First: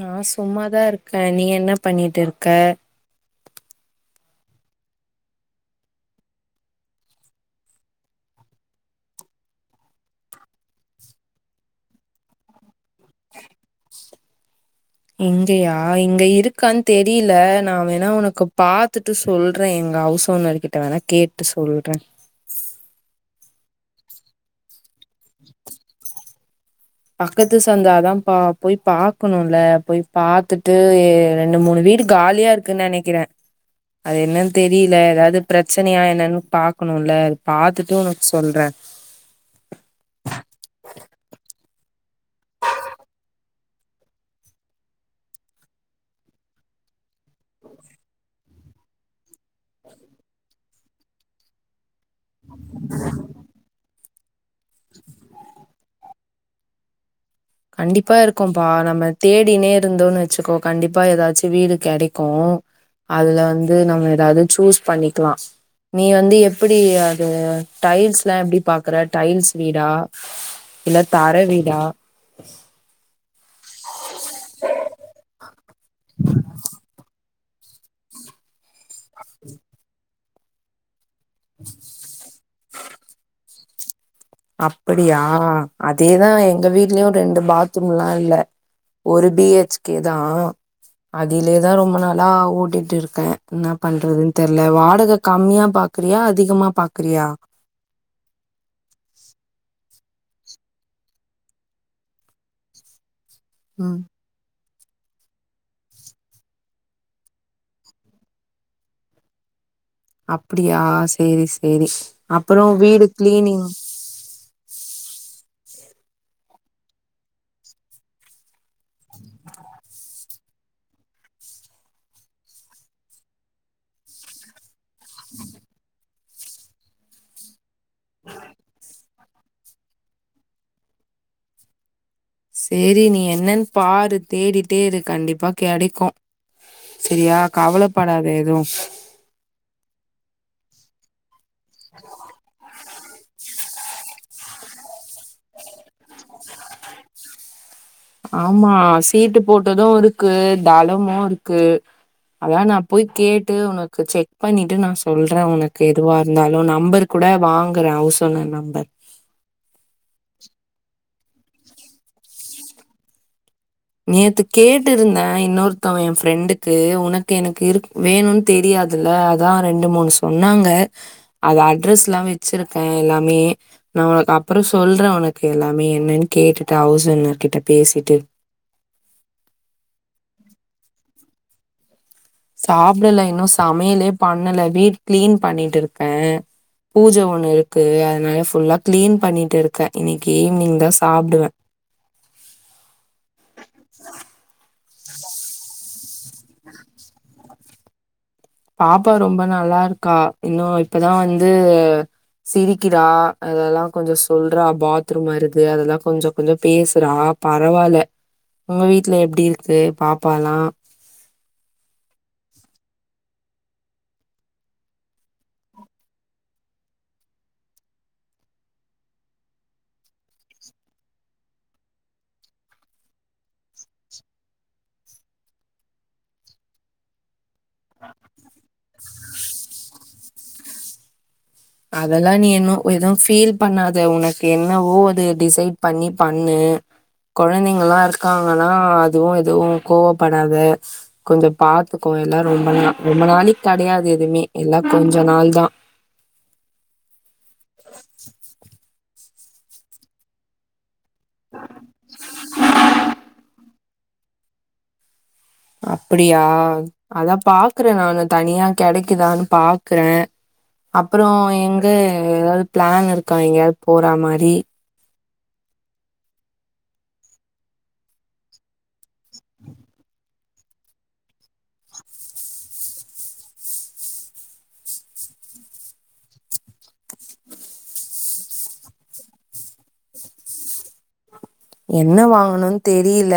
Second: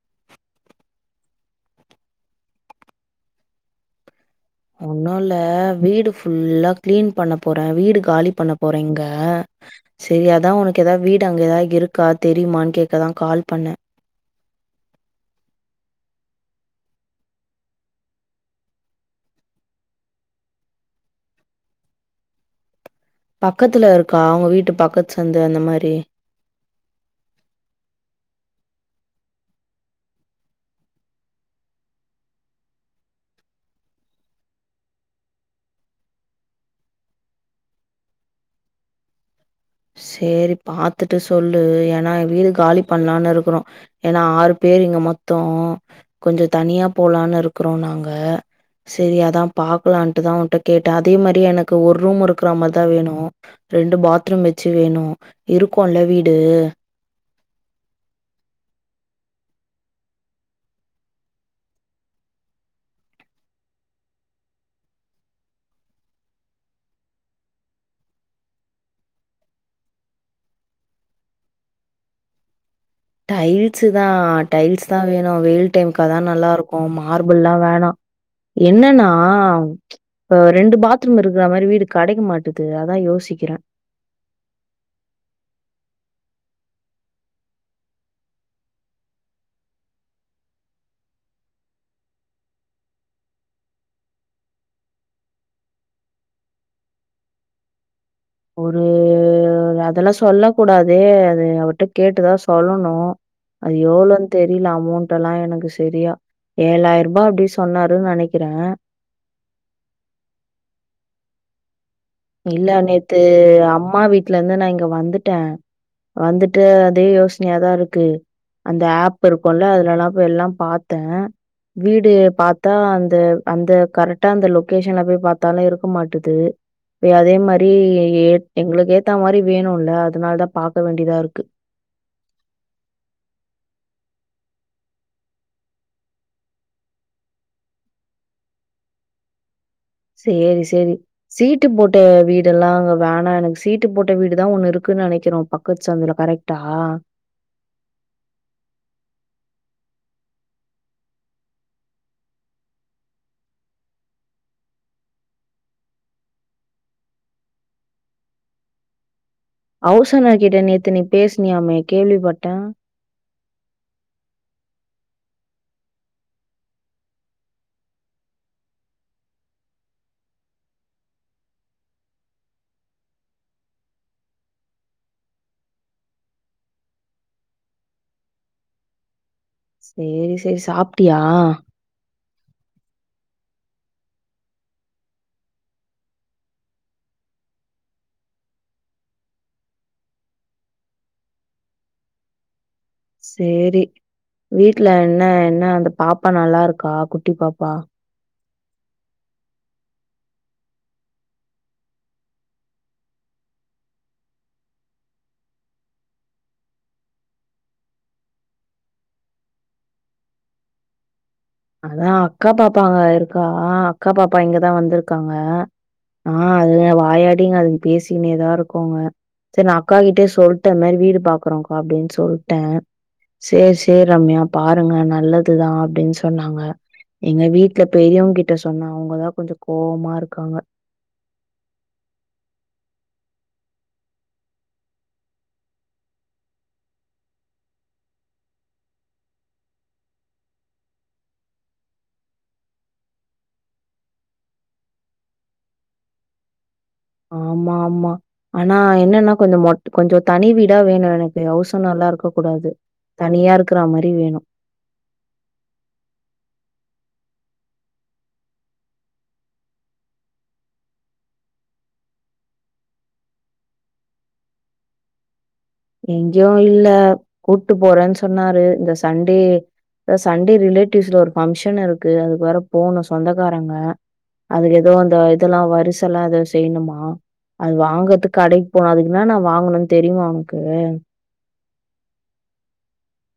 நா சும்மாதா இருக்க நீ என்ன பண்ணிட்டு இருக்க ஒன்னுல்ல வீடு ஃபுல்லா க்ளீன் பண்ண போற வீடு காலி பண்ண போற இங்க சேரி அதா உனக்கு எதா வீடு அங்க எதா இருக்கா தெரியுமான் கேக்கதா கால் பண்ண இங்கயா இங்க இருக்கான் தெரில நா வேணா உனக்கு பாத் த்துட்டு சொல்ற எங்க அவுஸ் ஓனர்கிட்ட வேணா கேட்டு சொல்ற பக்கத்துல இருக்கா உங்க வீட்டு பக்கத்து சந்து அந்த மாரி பக்கத்து சந்தா அதா பா போய் பாக்கணுல்ல போய் பாத்துட்டு ரெண்டு மூணு வீடு காலியா இரு க்குன் நெனக்கிற அது என்னன் தெரியில எதாவது பிரச்சனையா என்னன்னு பாக்கணுல்ல அது பாத்துட்டு உனக் சொல்ற சேரி பாத்துட்டு சொல்லு ஏனா வீடு காலி பண்லான் இருக்குறோ ஏனா ஆறு பேர் இங்க மொத்தோ கொஞ்சோ தனியா போலான் இருக்குறோ நாங்க சேரி அதா பாக்கலான்ட்டு தா உன்ட்ட கேட்ட அதே மாரி எனக்கு ஒர் ரூம் இருக்குற மாரி தா வேணு ரெண்டு பாத்ரூம் வச்சி வேணு இருக்குல்ல வீடு கண்டிப்பா இருக்கும்ப்பா நம்ம தேடினே இருந்தோன்னு வச்சிக்கோ கண்டிப்பா ஏதாச்சு வீடு கெடைக்கு அதுல வந்து நம்ம எதாவது சூஸ் பண்ணிக்குலா நீ வந்து எப்டி அது டைல்ஸ் லா எப்டி பாக்குற டைல்ஸ் வீடா இல்ல தர வீடா டைல்ஸு தா டைல்ஸ் தா வேணோ வெயில் டைம்க்கு அதா நல்லாருக்கோ மார் பிள்லா வேணா என்னன்னா இப்ப ரெண்டு பாத்ரூம் இருக்குற மாரி வீடுக் கடைக்கமாட்டுது அதா யோசிக்குற அப்படியா அதேதா எங்க வீட்லயு ரெண்டு பாத்ரூம் லா இல்ல ஒரு பி ஹெச் கே தா அதிலேதா ரொம்ப நாளா ஓட்டிட்டு இருக்க என்னா பண்றதுனு தெர்ல வாடக கம்மியா பாக் றியா அதிகமா பாக்குறியா ஒரு அதெல்லா சொல்ல கூடாதே அது அவர்ட்ட கேட்டுதா சொல்லணோ அது ம். எவ்ளோ தெரீல அமோண்ட்டு லா எனக்கு செரியா ஏழாயிருபா அப்டி சொன்னாருன் நெனைக்குறே அப்புடியா சேரி சேரி அப்புறோ இல்ல வீடு நேத்து கிளீனிங் அம்மா வீட் வீட்லந்து நா இங்க வந்துட்ட வந்துட்டு அதே யோசனயாதா இருக்கு அந்த ஆப் இருக்கோல அதுலலா போய் எல்லா பாத்தே வீடு பாத்தா அந்த அந்த கரட்டா அந்த லொக்கேஷன்ல போய் பாத்தாலோ இருக்க மாட்டேது து அதே மாரி ஏ எங்குளுக்கு ஏத்த மாரி வேணோல்ல அதனால தா பாக்க வேண்டிதா இருக்கு சேரி நீ என்னன் பாரு தேடிட்டே இரு கண்டிப்பா கெடைக்கோ செரியா கவலப்படாத எதுவு சேரி சேரி சீட்டு போட்ட வீடுலா அங்க வேணா எனக்கு சீ சீட்டு போட்ட வீடுதா ஒண்ணு இருக்குன் நெனைக்கிறோ பக்கத்து சந்துல கரக்ட்டா ஆமா சீட்டு போட்டதோ இருக்கு தளமோ இருக்கு அதா நா போய் கேட்டு உனக்கு செக் பண்ணிட்டு நா சொல்றே உனக்கு எதுவா இருந்தாலு நம்பரு கூட வாங்குற அவுஸ்ஓனர் நம்பர் அவுஸோனர்க் கிட்ட நேத்து நீ பேசினியாமே கேள்விப்பட்டே நேத்துக் கேட்டு இருந்தே இன்னொருத்தவ எ ஃப்ரெண்டுக்கு உனக்கு எனக்கு இருக் வேணுன் தெரியாதுல அதா ரெண்டு மூணு சொன்னாங்க அது அட்ரஸ்லா வெச்சிருக்க எல்லாமே நா ஒனக்கு அப்புறோ சொல்ற ஒனக்கு எல்லாமே என்னன்னு கேட்டுட்டு ஹவுஸ் ஓனர் கிட்ட பேசிட்டு சேரி சேரி சாப்ட்டியா சாப்புடல இன்னோ சமையலே பண்ணல வீடு கிளீன் பண்ணிட்டுருக்க பூஜ ஒண்ணு இருக்கு அதனால ஃபுல்லா கிளீன் பண்ணிட்டு இருக்க இன்னிக்கு ஈவினிங் தா சாப்டுவ சேரி வீட்ல என்ன என்ன அந்த பாப்பா நல்லா இருக்கா குட்டி பாப்பா பாப்பா ரொம்ப நல்லா இருக்கா இன்னோ இப்பதா வந்து சிரிக்கிறா அதெல்லா கொஞ்சோ சொல்றா பாத்ரூம் வருது அதெல்லா கொஞ்சோ கொஞ்சோ பேசுறா பரவால உங்க வீட்ல எப்டி இருக்கு பாப்பாலா அதா அக்கா பாப்பா அங்க இருக்கா அக்கா பாப்பா இங்கதா வந்துருக்காங்க ஆ அதுதா வாயாடிங்க அதுங்க பேசினேதா இருக்கோங்க செரி நா அக்கா கிட்டயே சொல்ட்ட இந்த மேரி வீடு பாக்குறோக்கா அப்டீனு சொல்ட்ட சேரி சேரி ரம்யா பாருங்க நல்லதுதா அப்டீன் சொன்னாங்க எங்க வீட்ல பெரியவுங்க கிட்ட சொன்ன அவுங்கதா கொஞ்சோ கோவமா இருக்காங்க அதெல்லா நீ இன்னோ எதுவு ஃபீல் பண்ணாத உனக்கு என்னவோ அது டிசைட் பண்ணி பண்ணு கொழந்தைங்கலா இருக்காங்கனா அதுவு எதுவு கோவப்படாத கொஞ்சோ பாத்துக்கோ எல்லாம் ரொம்ப நா ரொம்ப நாளைக் கெடையாது எதுவுமே எல்லாம் கொஞ்ச நாள் தான் ஆமா ஆமா ஆனா என்னன்னா கொஞ்சோ மொட் கொஞ்சோ தனி வீடா வேணும் எனக் எனக்கு ஹவுஸ் ஓனர்லா இருக்க கூடாது தனியா இருக்கிற மாரி வேணும் அப்படியா அதான் பாக்குறேன் நானு தனியா கெடைக்கிதான்னு பாக்குறேன் அப்புறோ எங்க ஏதாவது பிளான் இருக்கா எங்கேயாவது போற மாரி எங்கேயும் இல்ல கூட்டு போறேன்னு சொன்னாரு இந்த சண்டே இந்த சண்டே ரிலேட்டிவ்ஸ்ல ஒரு ஃபங்க்ஷன் இருக்கு அதுக்கு வேற போணும் சொந்தக்காரங்க அதுல ஏதோ அந்த இதெல்லாம் வரிச எல்லாம் ஏதோ செய்ணுமா அது வாங்கறதுக்கு கடைக்கு போகணும் அதுக்கு என்னான்னா வாங்கணும்னு தெரியுமா ஒனக்கு என்ன வாங்கணுன்னு தெரில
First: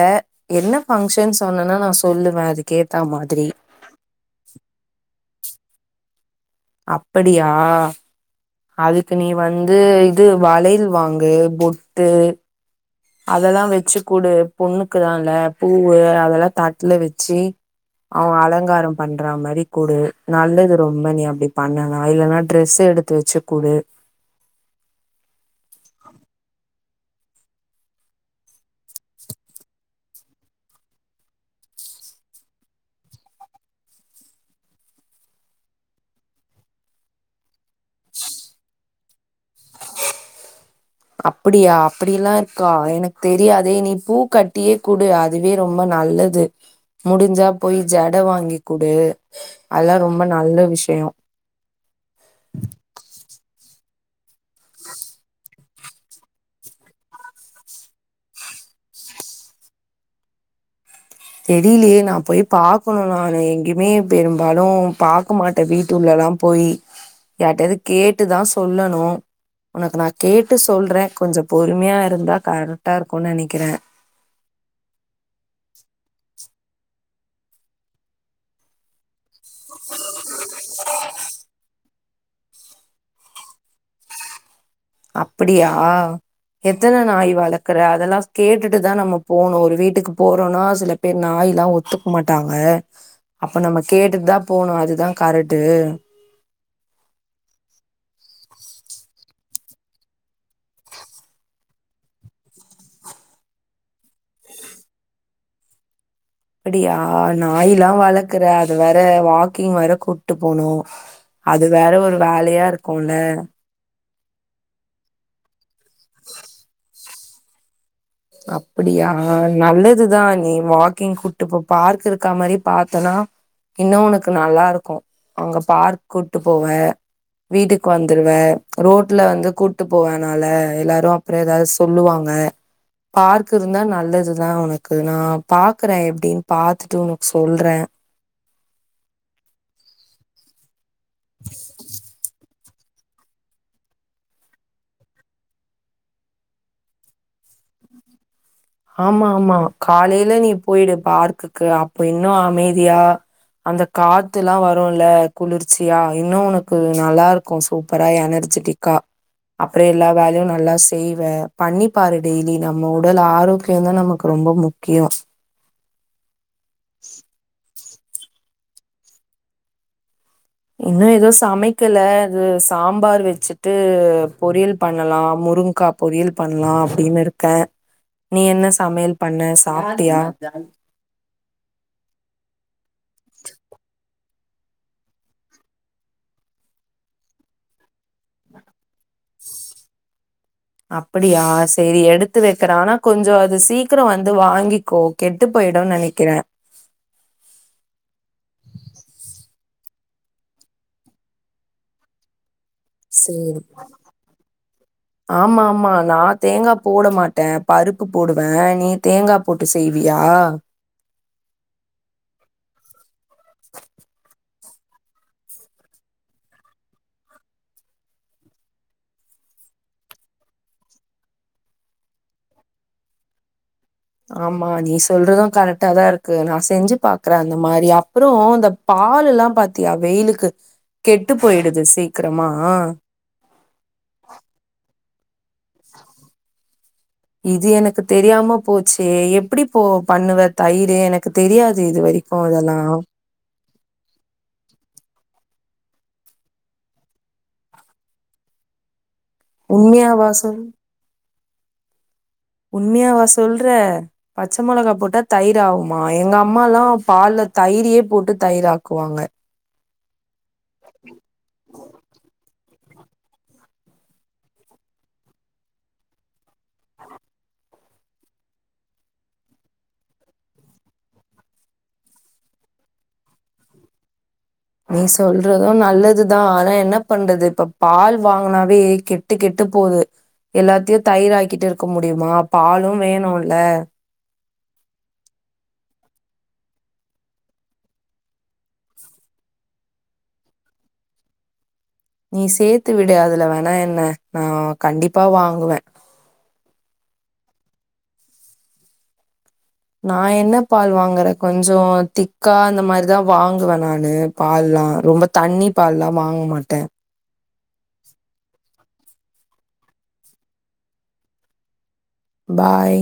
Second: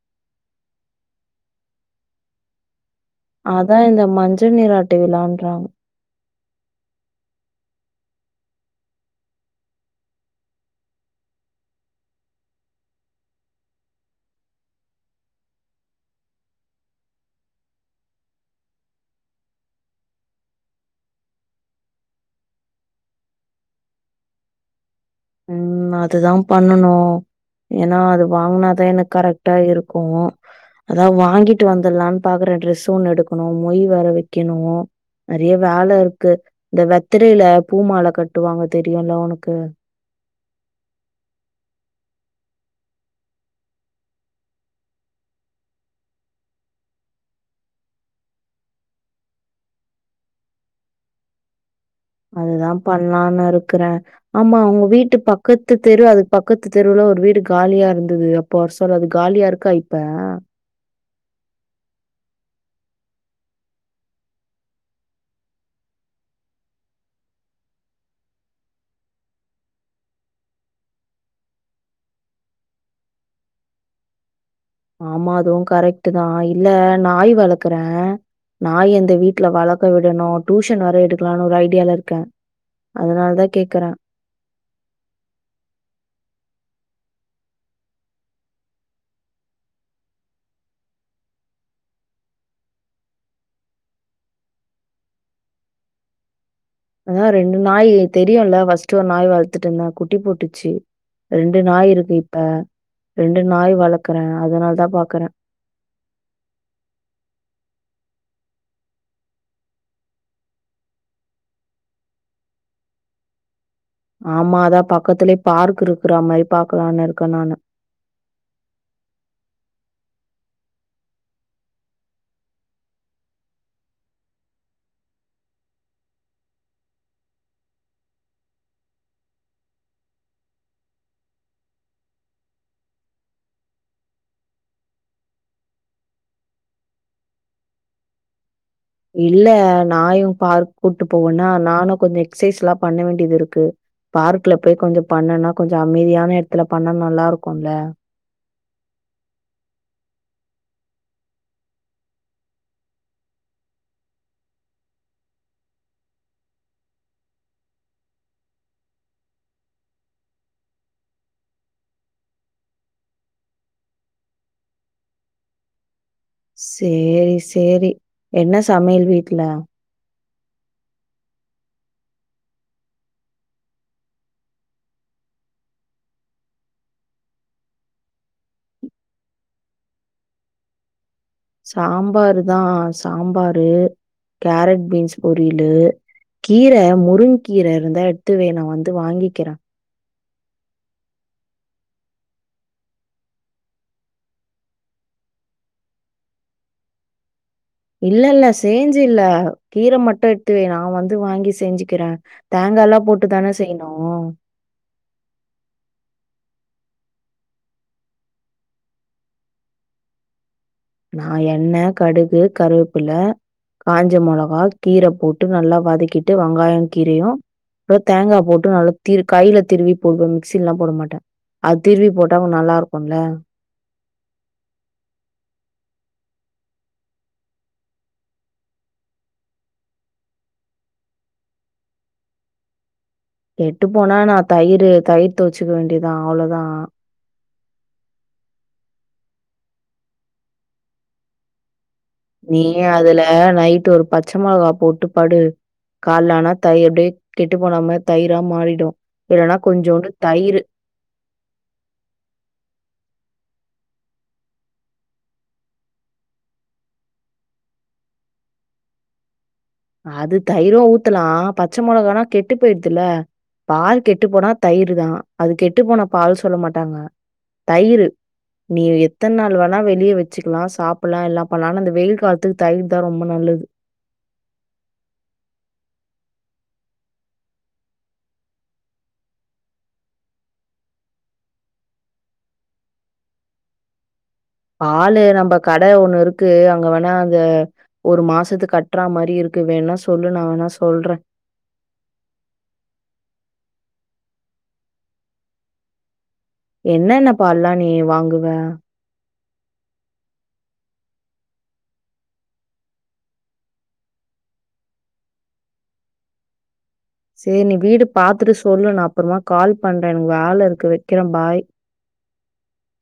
என்ன ஃபங்க்ஷன் சொன்னனா நான் சொல்லுவேன் அதுக்கு ஏத்த மாதிரி அதான் இந்த மஞ்சள் நீராட்டு விழான்றாங்க அப்படியா அதுக்கு நீ வந்து இது வளையல் வாங்கு பொட்டு அதெல்லாம் வெச்சு குடு பொண்ணுக்குதான் இல்ல பூவு அதெல்லாம் தட்டுல வெச்சி அவன் அலங்காரம் பண்றா மாரி குடு நல்லது ரொம்ப நீ அப்டி பண்ணலாம் இல்லன்னா ட்ரெஸ் எடுத் தோச்சி குடு நா அதுதான் பண்ணனும் ஏன்னா அது வாங்கனா தான் எனக்கு கரெக்டா இருக்கும் அதா வாங்கிட்டு வந்துடலான்னு பாக்குற டிரெஸ்சு ஒண்ணு எடுக்கணும் மொய் வேற வெக்கணும் நறைய வேல இருக்கு இந்த வெத்தரையில பூ மால கட்டுவாங்க தெரியும்ல உனக்கு அப்டியா அப்டிலாம் இருக்கா எனக்கு தெரியாதே நீ பூ கட்டியே குடு அ இதுவே ரொம்ப நல்லது முடிஞ்சா போய் ஜட வாங்கிக்குடு அதெல்லாம் ரொம்ப நல்ல விஷயோம் அதுதான் பண்ணலாம்னு இருக்கறேன் ஆமா உங்க வீட்டு பக்கத்து தெரு அதுக்கு பக்கத்து தெருவுல ஒரு வீடு காலியா இருந்தது அப் போ சொல்றது காலியா இருக்கா இப்ப தெரிலியே நா போய் பாக்கணும் நானு எங்கயுமே பெரும்பாலும் பாக் க மாட்டேன் வீட்டுள்ளல்லாம் போய் யார்டயாவது கேட்டுதான் சொல்லணும் உனக்கு நா கேட்டு சொல்றேன் கொஞ்சோ பொறுமையா இருந்தா கரெக்டா இருக்கும் நெனைக்கிறேன் ஆமா அதுவும் கரெக்ட்டு தான் இல்ல நாய் வளர்க்குறேன் நாய் அந்த வீட் ட்ல வளர்க்க விடணும் டியூஷன் வேற எடுக்கலாம்னு ஒரு ஐடியால இருக்கேன் அதனால தான் கேக்குறேன் அப்படியா எத்தன நாய் வளர்க்குற அதெல்லாம் கேட்டுட்டுதான் நம்ம போணும் ஒரு வீட்டுக்கு போறோம்னா சில பேரு நாய்ல்லாம் ஒத்துக்க மாட்டாங்க அப்ப நம்ம கேட்டுட்டு தான் போணும் அதுதான் கரெக்ட்டு அதான் ரெண்டு நாய் தெரியுல ஃபஸ்ட் ஒரு நாய் வளர்த்துட்டு இருந்தன் குட்டி போட்டுச்சு ரெண்டு நாய் இருக்கு இப்ப ரெண்டு நாய் வளர்க்குறேன் அதனால தான் பாக்குறேன் அப்டியா நாய்ல்லா வளர்க்கற அது வேற வாக்கிங் வேற கூட்டு போனும் அது வேற ஒரு வேலையா இருக்கும்ல ஆமா அதான் பக்கத்துலேயே பார்க் இருக்குறா மாரி பாக்கலாம்னு இருக்கேன் நானு அப்படியா அ அ அ நல்லதுதான் நீ வாக்கிங் கூட்டுப்போ பார்க் இருக்கா மாரி பாத்தனா இன்னும் உனக்கு நல்லா இருக்கும் அங்க பார்க் கூட்டு போவ வீட்டுக்கு வந்துடுவ ரோட்ல வந்து கூட்டு போவேனால எல்லாரும் அப்புற ஏதாவது சொல்லுவாங்க பார்க்கு இருந்தா நல்லதுதான் உனக்கு நான் பாக்குறேன் எப்டின் பாத்துட்டு உனக்கு சொல்றேன் இல்ல நாயும் பார்க் கூட்டு போவோன்னா நானும் கொஞ்சோ எக்சைஸ் எல்லாம் பண்ண வேண்டியது இருக்கு பார்க்ல போய் கொஞ்சோ பண்ணனா கொஞ்சோ அமைதியான இடத்துல பண்ணா நல்லா இருக்கும்ல ஆமா ஆமா காலையில நீ போயிடு பார்க்குக்கு அப்ப இன்னு அமைதியா அந்த காத்துல்லா வரும்ல குளிர்ச்சியா இன்னு உனக்கு நல்லாருக்கு சூப்பராக எனர்ஜட்டிக் க அப்புற எல்லா வேலையு நல்லா செய்வே பண்ணிப் பாரு டெய்லி நம்ம உடல் ஆரோக் கியந்தா நமக்கு ரொம்ப முக்கியோ சேரி சேரி என்ன சமையல் வீட்ல இன்னும் எது சமைக்கல இது சாம்பார் வச்சுட்டு பொரியல் பண்ணலா முருங்க்கா பொரியல் பண்லா அப்படின்னு இருக்க நீ என்ன சமையல் பண்ண சாப்ட்டியா சாம்பரு தா சாம்பாரு கேரட் பீன்ஸ் பொரியலு கீர முருங்கீர இருந்தா எடுத்து வை நா வந்து வாங்கிக்கிற அப்படியா சேரி எடுத்து வக்கற ஆனா கொஞ்ச அது சீக்கிர வந்து வாங்கிக்கோ கெட்டு போயிடுனு நெனைக்கிற இல்ல இல்ல சேஞ்சு இல்ல கீர மட்டு எடுத்து வை நா வந்து வாங்கி செஞ்சுக்கிற தேங்கால்லா சேரி ஆமாமா நா தேங்கா போட மாட்ட பருப்பு போடுவ நீ தேங்கா போட்டு செய்வியா நா எண்ண கடுகு கருவேப்புல காஞ்ச மொளகா கீர போட்டு நல்லா வதக்கிட்டு வெங்காய கீரையு ளோ தேங்கா போட்டு நல்லா திரு கையில திருவி போடுவ மிக்ஸிலல்லா போட மாட்ட அது திருவி போட்டா கொன் நல்லா இருக்குல்ல ஆமா நீ சொல்றது கரெக்டாதா இருக்கு நா செஞ்சு பாக்கற அந்த மாரி அப்புறோ இந்த பாலுல்லா பாத்தியா வெயிலுக்கு கெட்டுப் போயிடுது சீக்கிரமா கெட்டுப் போனா என்னா தயிரு தயிர் துவச்சுக்க வேண்டியதா அவ்வளோதா இது எனக்கு தெரியாம போச்சு எப்படி போ பண்ணுவ தயிரு எனக்கு தெரியாது இதுவரிக் நீ அதுல நைட்டு ஒரு பச்ச மொளகா போட்டு படு கால்ல ஆனா தயி அப்டியே கெட்டு போனாம தயிரா மாறிடு இல்ன்னா கொஞ்சோன்டு உண்மையாவா சொல்? தயிரு உண்மையாவா சொல்ற பச்ச மொளகா தயிர் ஆகுமா எங்கம்மால்லா பால்ல தயிரையே போட்டு தயிர் ஆக்குவாங்க அது தயிரு ஊத்தலா பச்ச மொளகானா கெட்டுப் போயிடுதுல பால் கெட்டுப் போனா தயிருதா அது கெட்டுப் போன பால் சொல்ல மாட்டாங்க தயிரு நீ எத்தன் நாள் வேணா வெளியே வச்சுக்கலா சாப்புட்லா எல்லா பண்லா ஆனா அந்த வெயில் காலத்துக்கு தயிர்தா ரொம்ப நல்லது நீ சொல்றதும் நல்லதுதா ஆனா என்ன பண்றது இப்ப பால் வாங்குனாவே கெட்டு கெட்டு போது எல்லாத்தையு தயிர் ஆக்கிட்டு இருக்க முடியுமா பாலும் வேணுல்ல ஆளு நம்ப கட ஒன்னு இருக்கு அங்க வேணா அந்த ஒரு மாசத்துக்கு கட்றா மாரி இருக்கு வேணா சொல்லு நா வேணா சொல்ற நீ சேத்து விடு அதுல வேணா என்ன நா கண்டிப்பா வாங்குவ என்னன்ன பால்லா நீ வாங்குவ நா என்ன பால் வாங்கற கொஞ்சோ திக்கா அந்த மாரிதா வாங்குவே நானு பால்லா ரொம்ப தண்ணி பால்லா வாங்க மாட்ட சேரி நீ வீடு பாத்துட்டு சொல்லு நா அப்றமா கால் பண்ற எனக்கு வேல இருக்கு வக்கிற பாய் பாய்